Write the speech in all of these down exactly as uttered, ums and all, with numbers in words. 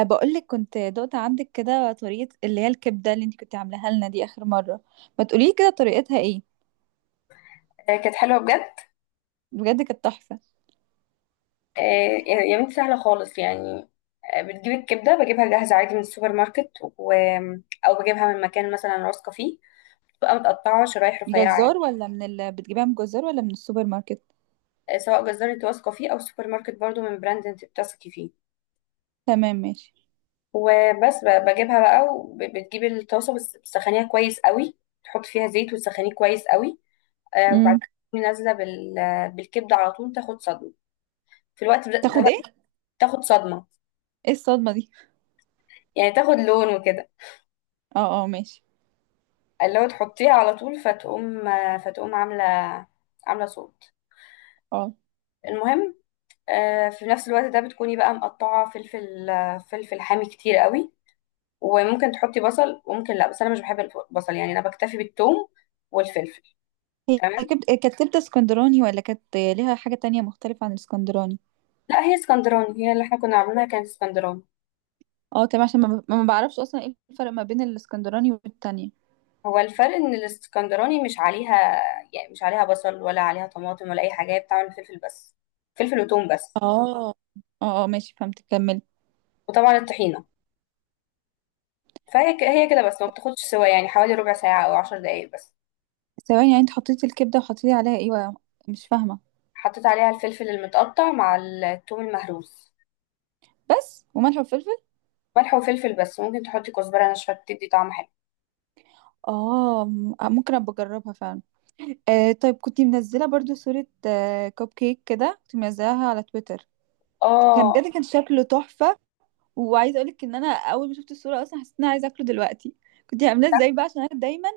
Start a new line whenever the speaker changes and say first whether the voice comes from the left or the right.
right: بقولك كنت دقت عندك كده طريقة اللي هي الكبدة اللي انت كنت عاملاها لنا دي آخر مرة. ما تقولي كده طريقتها ايه؟
left: آه، كانت حلوه بجد.
right: بجد كانت تحفة.
left: آه، يا بنتي سهله خالص يعني. آه، بتجيب الكبده، بجيبها جاهزه عادي من السوبر ماركت، و... او بجيبها من مكان مثلا واثقه فيه. تبقى متقطعه شرايح رفيعه عادي.
right: جزار ولا من ال... بتجيبها من جزار ولا من السوبر ماركت؟
left: آه، سواء جزار انت واثقه فيه او سوبر ماركت برضو من براند انت بتثقي فيه.
right: تمام ماشي.
left: وبس ب- بجيبها بقى، وبتجيبي الطاسه بس بتسخنيها كويس قوي. تحط فيها زيت وتسخنيه كويس قوي. آه، وبعدين
right: امم
left: تقومي نازله بال... بالكبده على طول، تاخد صدمه في الوقت ده ده
right: تاخد
left: بقى.
right: ايه؟
left: تاخد صدمه،
right: ايه الصدمة دي؟
left: يعني تاخد لون وكده.
right: اه اه ماشي.
left: اللي هو تحطيها على طول فتقوم فتقوم عاملة عاملة صوت.
right: اه
left: المهم، آه، في نفس الوقت ده بتكوني بقى مقطعة فلفل آه، فلفل حامي كتير قوي. وممكن تحطي بصل وممكن لا، بس انا مش بحب البصل يعني، انا بكتفي بالثوم والفلفل.
right: هي هي
left: تمام.
right: كبد... كانت كبدة اسكندراني ولا كانت ليها حاجة تانية مختلفة عن الاسكندراني؟
left: لا هي اسكندراني، هي اللي احنا كنا عاملينها كانت اسكندراني.
right: اه تمام، عشان ما, ما بعرفش اصلا ايه الفرق ما بين الاسكندراني والتانية.
left: هو الفرق ان الاسكندراني مش عليها. يعني مش عليها بصل ولا عليها طماطم ولا اي حاجة، هي بتعمل فلفل بس. فلفل وثوم بس.
right: اه اه اه ماشي، فهمت، كملي.
left: وطبعا الطحينة. فهي ك- هي كده بس، ما بتاخدش سوا يعني حوالي ربع ساعة أو عشر دقايق بس.
right: ثواني، يعني انت حطيتي الكبدة وحطيتي عليها ايه؟ مش فاهمة.
left: حطيت عليها الفلفل المتقطع مع الثوم المهروس.
right: بس وملح وفلفل؟
left: ملح وفلفل بس، ممكن تحطي كزبرة ناشفة بتدي طعم حلو.
right: اه، م- ممكن ابقى اجربها فعلا. آه طيب، كنت منزله برضو صوره آه كوب كيك كده، كنت منزلها على تويتر. كان
left: اه،
right: بجد كان شكله تحفه، وعايزه اقولك ان انا اول ما شفت الصوره اصلا حسيت ان انا عايزه اكله دلوقتي. كنت عاملاه ازاي بقى؟ عشان انا دايما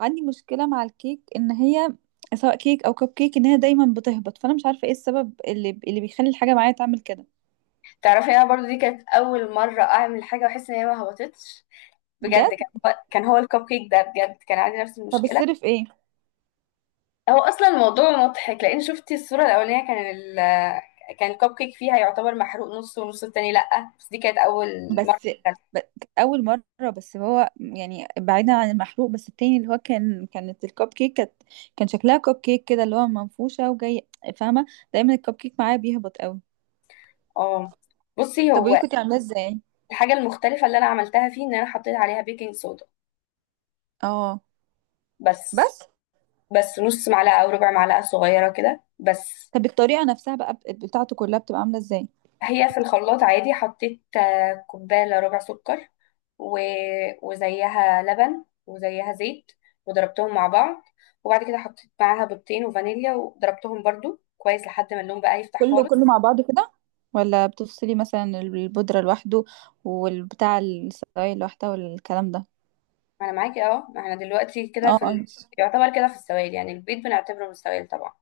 right: عندي مشكله مع الكيك، ان هي سواء كيك او كوب كيك، ان هي دايما بتهبط، فانا مش عارفه ايه السبب اللي اللي بيخلي الحاجه معايا تعمل كده.
left: تعرفي انا برضو دي كانت اول مرة اعمل حاجة واحس ان هي ما هبطتش. بجد
right: بجد؟
left: كان كان هو الكب كيك ده، بجد كان عندي نفس
right: طب
left: المشكلة.
right: السر في ايه؟
left: هو اصلا الموضوع مضحك، لان شفتي الصورة الاولانية كان ال كان الكب كيك فيها يعتبر محروق نص، ونص التاني لأ، بس دي كانت اول مرة.
right: بس ب- اول مره، بس هو يعني بعيدا عن المحروق، بس التاني اللي هو كان كانت الكب كيك كانت، كان شكلها كب كيك كده اللي هو منفوشه وجاي، فاهمه؟ دايما الكب كيك معايا بيهبط قوي.
left: اه، بصي
right: طب ودي
left: هو
right: كنت عاملاه ازاي؟
left: الحاجة المختلفة اللي أنا عملتها فيه إن أنا حطيت عليها بيكنج صودا
right: اه.
left: بس.
right: بس.
left: بس نص معلقة أو ربع معلقة صغيرة كده بس.
right: طب الطريقه نفسها بقى بت- بتاعته كلها بتبقى عامله ازاي؟
left: هي في الخلاط عادي، حطيت آه، كوباية إلا ربع سكر و... وزيها لبن وزيها زيت، وضربتهم مع بعض. وبعد كده حطيت معاها بيضتين وفانيليا، وضربتهم برضو كويس لحد ما اللون بقى يفتح
right: كله
left: خالص.
right: كله مع بعضه كده، ولا بتفصلي مثلا البودره لوحده والبتاع السرايل لوحدها والكلام ده؟
left: أنا معاكي، أه، ما احنا دلوقتي كده
right: اه
left: في ال...
right: اه ماشي.
left: يعتبر كده في السوائل، يعني البيض بنعتبره من السوائل طبعا.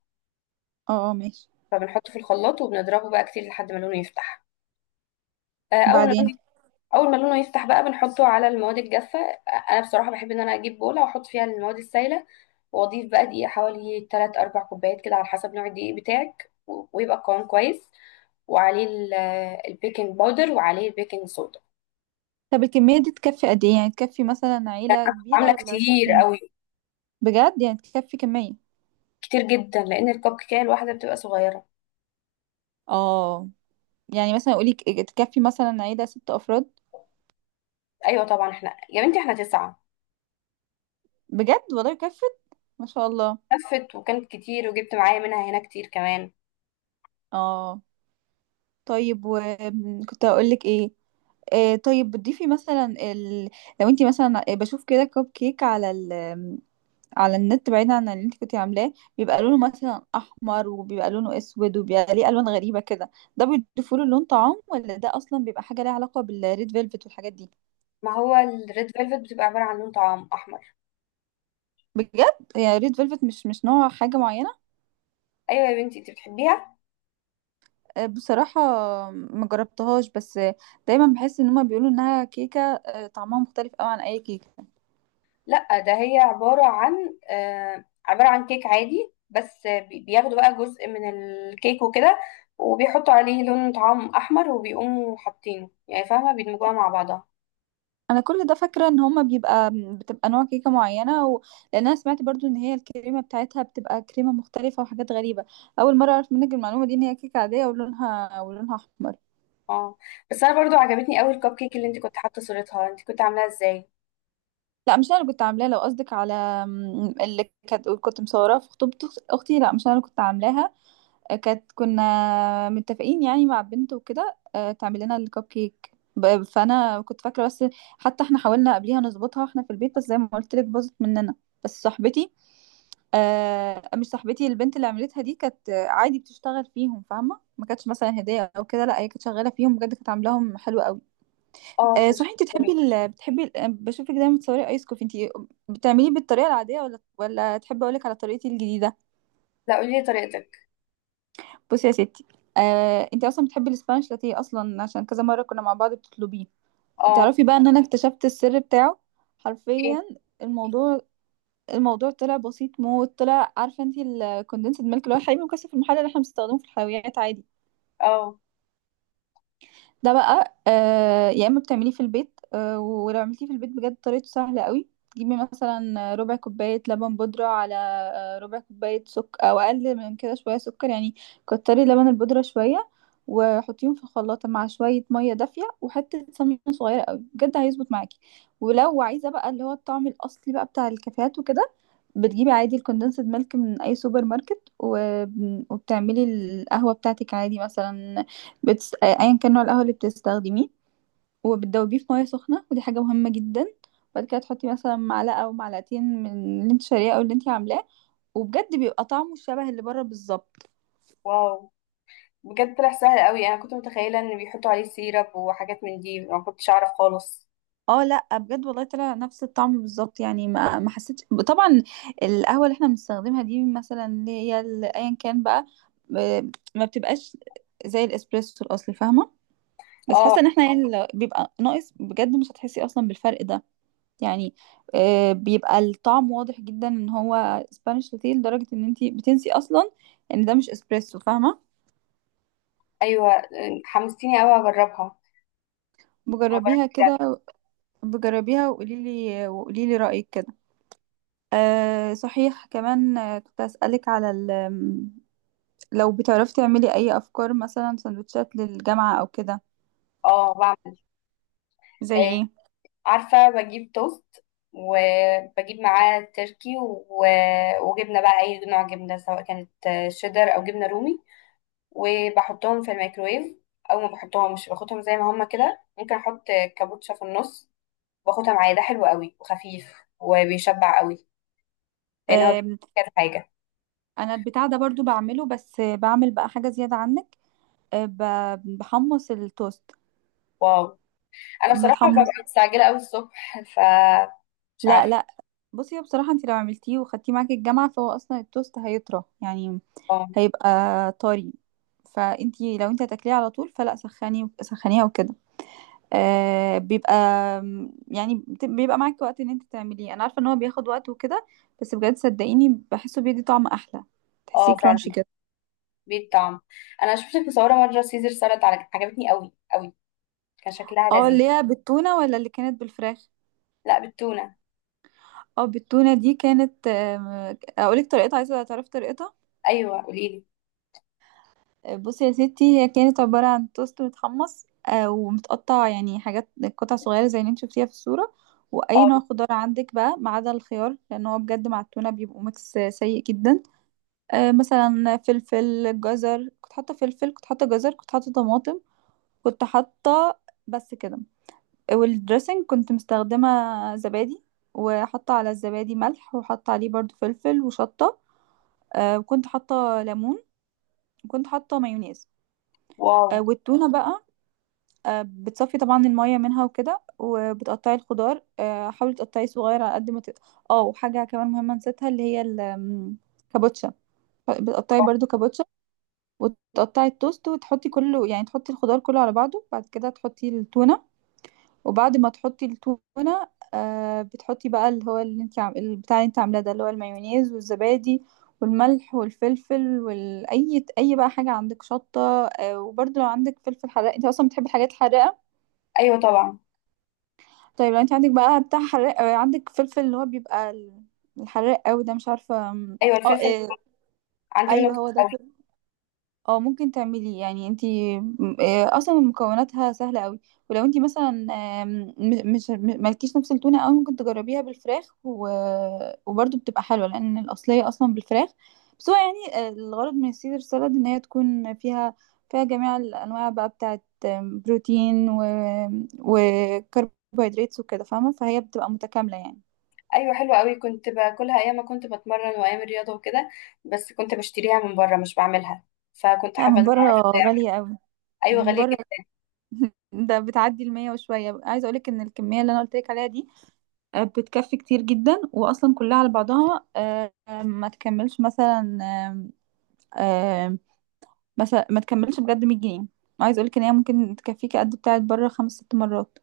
right: اه اه ماشي.
left: فبنحطه في الخلاط وبنضربه بقى كتير لحد ما لونه يفتح. آه، اول ما
right: وبعدين؟
left: اللون اول ما لونه يفتح بقى بنحطه على المواد الجافه. انا بصراحه بحب ان انا اجيب بوله واحط فيها المواد السائله. واضيف بقى دقيق حوالي ثلاث اربعة كوبايات كده على حسب نوع الدقيق بتاعك، و- ويبقى القوام كويس. وعليه ال- البيكنج باودر وعليه البيكنج صودا.
right: طب الكمية دي تكفي قد ايه؟ يعني تكفي مثلا
left: ده
right: عيلة
left: انا كنت
right: كبيرة
left: عامله
right: ولا
left: كتير
right: شخصين؟
left: قوي.
right: بجد؟ يعني تكفي كمية.
left: كتير جدا لان الكب كيكه الواحده بتبقى صغيره.
right: اه، يعني مثلا قولي، ك- تكفي مثلا عيلة ست افراد؟
left: ايوه طبعا، احنا يا بنتي احنا تسعه.
right: بجد والله كفت؟ ما شاء الله.
left: لفت، وكانت كتير وجبت معايا منها هنا كتير كمان.
right: اه طيب، وكنت هقول لك ايه؟ آه طيب، بتضيفي مثلا ال... لو انتي مثلا، بشوف كده كب كيك على على النت بعيدا عن اللي انت كنتي عاملاه، بيبقى لونه مثلا احمر، وبيبقى لونه اسود، وبيبقى ليه الوان غريبه كده. ده بيضيفوا له لون طعام، ولا ده اصلا بيبقى حاجه ليها علاقه بالريد فيلفت والحاجات دي؟
left: ما هو الريد فيلفت بتبقى عباره عن لون طعام احمر.
right: بجد؟ هي ريد فيلفت مش مش نوع حاجه معينه؟
left: ايوه يا بنتي انت بتحبيها.
right: آه، بصراحه ما جربتهاش، بس آه، دايما بحس ان هما بيقولوا انها كيكه، آه، طعمها مختلف قوي عن اي كيكه.
left: لا ده هي عبارة عن آه، عبارة عن كيك عادي، بس بي- بياخدوا بقى جزء من الكيك وكده. وبيحطوا عليه لون طعام أحمر وبيقوموا حاطينه، يعني فاهمة، بيدمجوها مع بعضها.
right: انا كل ده فاكره ان هما بيبقى بتبقى نوع كيكه معينه و... لان انا سمعت برضو ان هي الكريمه بتاعتها بتبقى كريمه مختلفه وحاجات غريبه. اول مره اعرف منك المعلومه دي، ان هي كيكه عاديه ولونها ولونها احمر.
left: اه، بس أنا برضو عجبتني أوي الكب كيك اللي انت كنت حاطة صورتها، انت كنت عاملاها ازاي؟
right: لا، مش انا اللي كنت عاملاها. لو قصدك على م، اللي كانت كنت مصوراها في خطوبه اختي، لا مش انا اللي كنت عاملاها. كانت كنا متفقين يعني مع بنت وكده، آه، تعمل لنا الكب كيك، ب- فانا كنت فاكره بس. حتى احنا حاولنا قبليها نظبطها احنا في البيت، بس زي ما قلت لك باظت مننا. بس صاحبتي، آه مش صاحبتي، البنت اللي عملتها دي كانت آه، عادي بتشتغل فيهم، فاهمه؟ ما كانتش مثلا هديه او كده، لا هي كانت شغاله فيهم بجد، كانت عاملاهم حلو قوي.
left: اه،
right: آه
left: كان
right: صحيح،
left: شكلها
right: انت
left: جميل.
right: بتحبي ال... بتحبي ال... آه، بشوفك دايما بتصوري ايس كوفي، انت بتعمليه بالطريقه العاديه، ولا ولا تحبي اقول لك على طريقتي الجديده؟
left: لا، قولي لي طريقتك.
right: بصي يا ستي. آه انت اصلا بتحبي الاسبانيش لاتيه اصلا، عشان كذا مره كنا مع بعض بتطلبيه.
left: اه،
right: تعرفي بقى ان انا اكتشفت السر بتاعه؟
left: ايه.
right: حرفيا. الموضوع الموضوع طلع بسيط موت. طلع، عارفه انت الكوندنسد ميلك، اللي هو الحليب المكثف المحلى اللي احنا بنستخدمه في الحلويات عادي؟
left: اه،
right: ده بقى آه يا اما بتعمليه في البيت، آه ولو عملتيه في البيت بجد طريقته سهله قوي. تجيبي مثلا ربع كوبايه لبن بودره على، آه، ربع كوبايه سكر، او اقل من كده شويه سكر يعني، كتري لبن البودره شويه، وحطيهم في الخلاطه مع شويه ميه دافيه وحته سمنه صغيره قوي، بجد هيظبط معاكي. ولو عايزه بقى اللي هو الطعم الاصلي بقى بتاع الكافيهات وكده، بتجيبي عادي الكوندنسد ميلك من اي سوبر ماركت، وب- وبتعملي القهوه بتاعتك عادي، مثلا بتس... ايا كان نوع القهوه اللي بتستخدميه، وبتدوبيه في ميه سخنه، ودي حاجه مهمه جدا. بعد كده تحطي مثلا معلقه او معلقتين من اللي انت شارياه او اللي انت عاملاه، وبجد بيبقى طعمه شبه اللي بره بالظبط.
left: واو، بجد طلع سهل أوي، أنا كنت متخيلة إن بيحطوا عليه سيرب وحاجات من دي، ما كنتش أعرف خالص.
right: اه لا بجد والله طلع نفس الطعم بالظبط. يعني ما ما حسيتش، طبعا القهوه اللي احنا بنستخدمها دي مثلا اللي هي ال- ايا كان بقى، ب- ما بتبقاش زي الاسبريسو الاصلي، فاهمه؟ بس
left: اه،
right: حاسه ان احنا يعني لو بيبقى ناقص، بجد مش هتحسي اصلا بالفرق ده. يعني، آه، بيبقى الطعم واضح جدا ان هو سبانيش لاتيه، لدرجه ان انتي بتنسي اصلا ان ده مش اسبريسو، فاهمه؟
left: أيوه، حمستيني أوي أجربها،
right: بجربيها
left: هجربها.
right: كده، بجربيها وقولي لي، وقولي لي رايك كده. أه صحيح كمان، آه، كنت اسالك على ال- آم، لو بتعرفي تعملي اي افكار مثلا سندوتشات للجامعه او كده؟
left: اه، بعمل
right: زي
left: آه،
right: ايه؟
left: عارفة، بجيب توست وبجيب معاه تركي و... وجبنة بقى أي نوع جبنة، سواء كانت آه، شيدر أو جبنة رومي، وبحطهم في الميكرويف. أو ما بحطهمش، باخدهم زي ما هما كده. ممكن أحط كابوتشا في النص. باخدها معايا، ده حلو قوي وخفيف، وبيشبع قوي لأن هو بيبقى
right: أه،
left: كذا حاجة.
right: انا البتاع ده برضو بعمله، بس آه، بعمل بقى حاجه زياده عنك، آه، ب- بحمص التوست.
left: واو، أنا بصراحة ببقى
right: متحمص؟
left: مستعجلة أوي الصبح فمش
right: لا
left: عارفة.
right: لا. بصي، هو بصراحة انت لو عملتيه وخدتيه معاكي الجامعة، فهو اصلا التوست هيطرى يعني،
left: اه،
right: هيبقى طري. فانت لو انت هتاكليه على طول، فلا، سخني سخنيها وكده. آه بيبقى، يعني بت- بيبقى معاكي وقت ان انت تعمليه، انا عارفة ان هو بياخد وقت وكده، بس بجد صدقيني بحسه بيدي طعم احلى،
left: اه،
right: تحسيه كرانشي
left: فعلا
right: كده.
left: بيه الطعم. أنا شفتك مصورة مرة سيزر سلطة عجبتني قوي قوي، كان شكلها
right: اه
left: لذيذ.
right: اللي هي بالتونة ولا اللي كانت بالفراخ؟
left: لا، بالتونة.
right: اه، بالتونة دي كانت، آه، اقولك طريقتها؟ عايزة تعرفي طريقتها؟
left: ايوه قولي لي.
right: بصي يا ستي، هي كانت عبارة عن توست متحمص آه، ومتقطع، يعني حاجات قطع صغيرة زي اللي انت شفتيها في الصورة، وأي
left: اه،
right: نوع خضار عندك بقى ما عدا الخيار، لأن هو بجد مع التونة بيبقوا ميكس سيء جدا. آه، مثلا فلفل، جزر، كنت حاطة فلفل، كنت حاطة جزر، كنت حاطة طماطم، كنت حاطة، بس كده. والدريسنج كنت مستخدمة زبادي، وحاطة على الزبادي ملح، وحاطة عليه برضو فلفل وشطة، آه، وكنت حاطة ليمون، وكنت حاطة مايونيز.
left: واو.
right: آه، والتونة بقى، آه، بتصفي طبعا المية منها وكده، وبتقطعي الخضار، آه، حاولي تقطعيه صغير على قد ما تقدر. اه وحاجة كمان مهمة نسيتها، اللي هي الكابوتشا، بتقطعي برضو كابوتشا، وتقطعي التوست، وتحطي كله، يعني تحطي الخضار كله على بعضه، بعد كده تحطي التونة، وبعد ما تحطي التونة آه، بتحطي بقى اللي هو، اللي انت عم... البتاع اللي انت عاملاه ده، اللي هو المايونيز والزبادي والملح والفلفل، والاي اي بقى حاجه عندك، شطه، آه، وبرضو لو عندك فلفل حراق، انت اصلا بتحبي الحاجات الحراقه.
left: ايوه طبعا.
right: طيب لو انت عندك بقى بتاع حراق، آه، عندك فلفل اللي هو بيبقى ال- الحراق قوي ده، مش عارفه.
left: ايوه
right: اه
left: الفلفل
right: آه،
left: عندي منه
right: ايوه
left: كتير
right: هو
left: قوي.
right: ده. اه، ممكن تعملي، يعني انتي م- آه، اصلا مكوناتها سهله قوي. ولو انتي مثلا آم، م- مش م- مالكيش نفس التونه قوي، ممكن تجربيها بالفراخ و... وبرضه بتبقى حلوه، لان الاصليه اصلا بالفراخ. بس هو يعني، آه، الغرض من السيزر سالاد ان هي تكون فيها فيها جميع الانواع بقى بتاعت، آم، بروتين و... وكربوهيدرات وكده، فاهمه؟ فهي بتبقى متكامله يعني.
left: ايوه حلوه قوي، كنت باكلها ايام ما كنت بتمرن وايام الرياضه وكده، بس كنت بشتريها من بره مش بعملها، فكنت
right: لا
left: حابه
right: من
left: ان أنا
right: بره
left: اعرف بتاع.
right: غاليه قوي.
left: ايوه
right: من
left: غاليه
right: بره
left: جدا.
right: ده بتعدي المية وشوية. عايزة اقولك ان الكمية اللي انا قلتلك عليها دي، آه، بتكفي كتير جدا، واصلا كلها على بعضها آه، آه، ما تكملش مثلا آه، آه، مثلا ما تكملش بجد مية جنيه. عايز اقولك ان هي ممكن تكفيك قد بتاعت بره خمس ست مرات.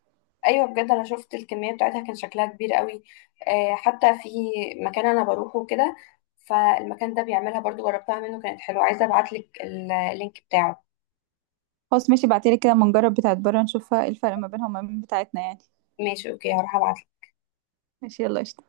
left: ايوه بجد انا شفت الكميه بتاعتها كان شكلها كبير قوي. آه حتى في مكان انا بروحه كده، فالمكان ده بيعملها برضو، جربتها منه كانت حلوه، عايزه ابعت لك اللينك بتاعه.
right: خلاص ماشي، بعتلي كده، ما نجرب بتاعت بره، نشوف الفرق ما بينها وما بين بتاعتنا يعني.
left: ماشي اوكي، هروح ابعت.
right: ماشي، يلا قشطة.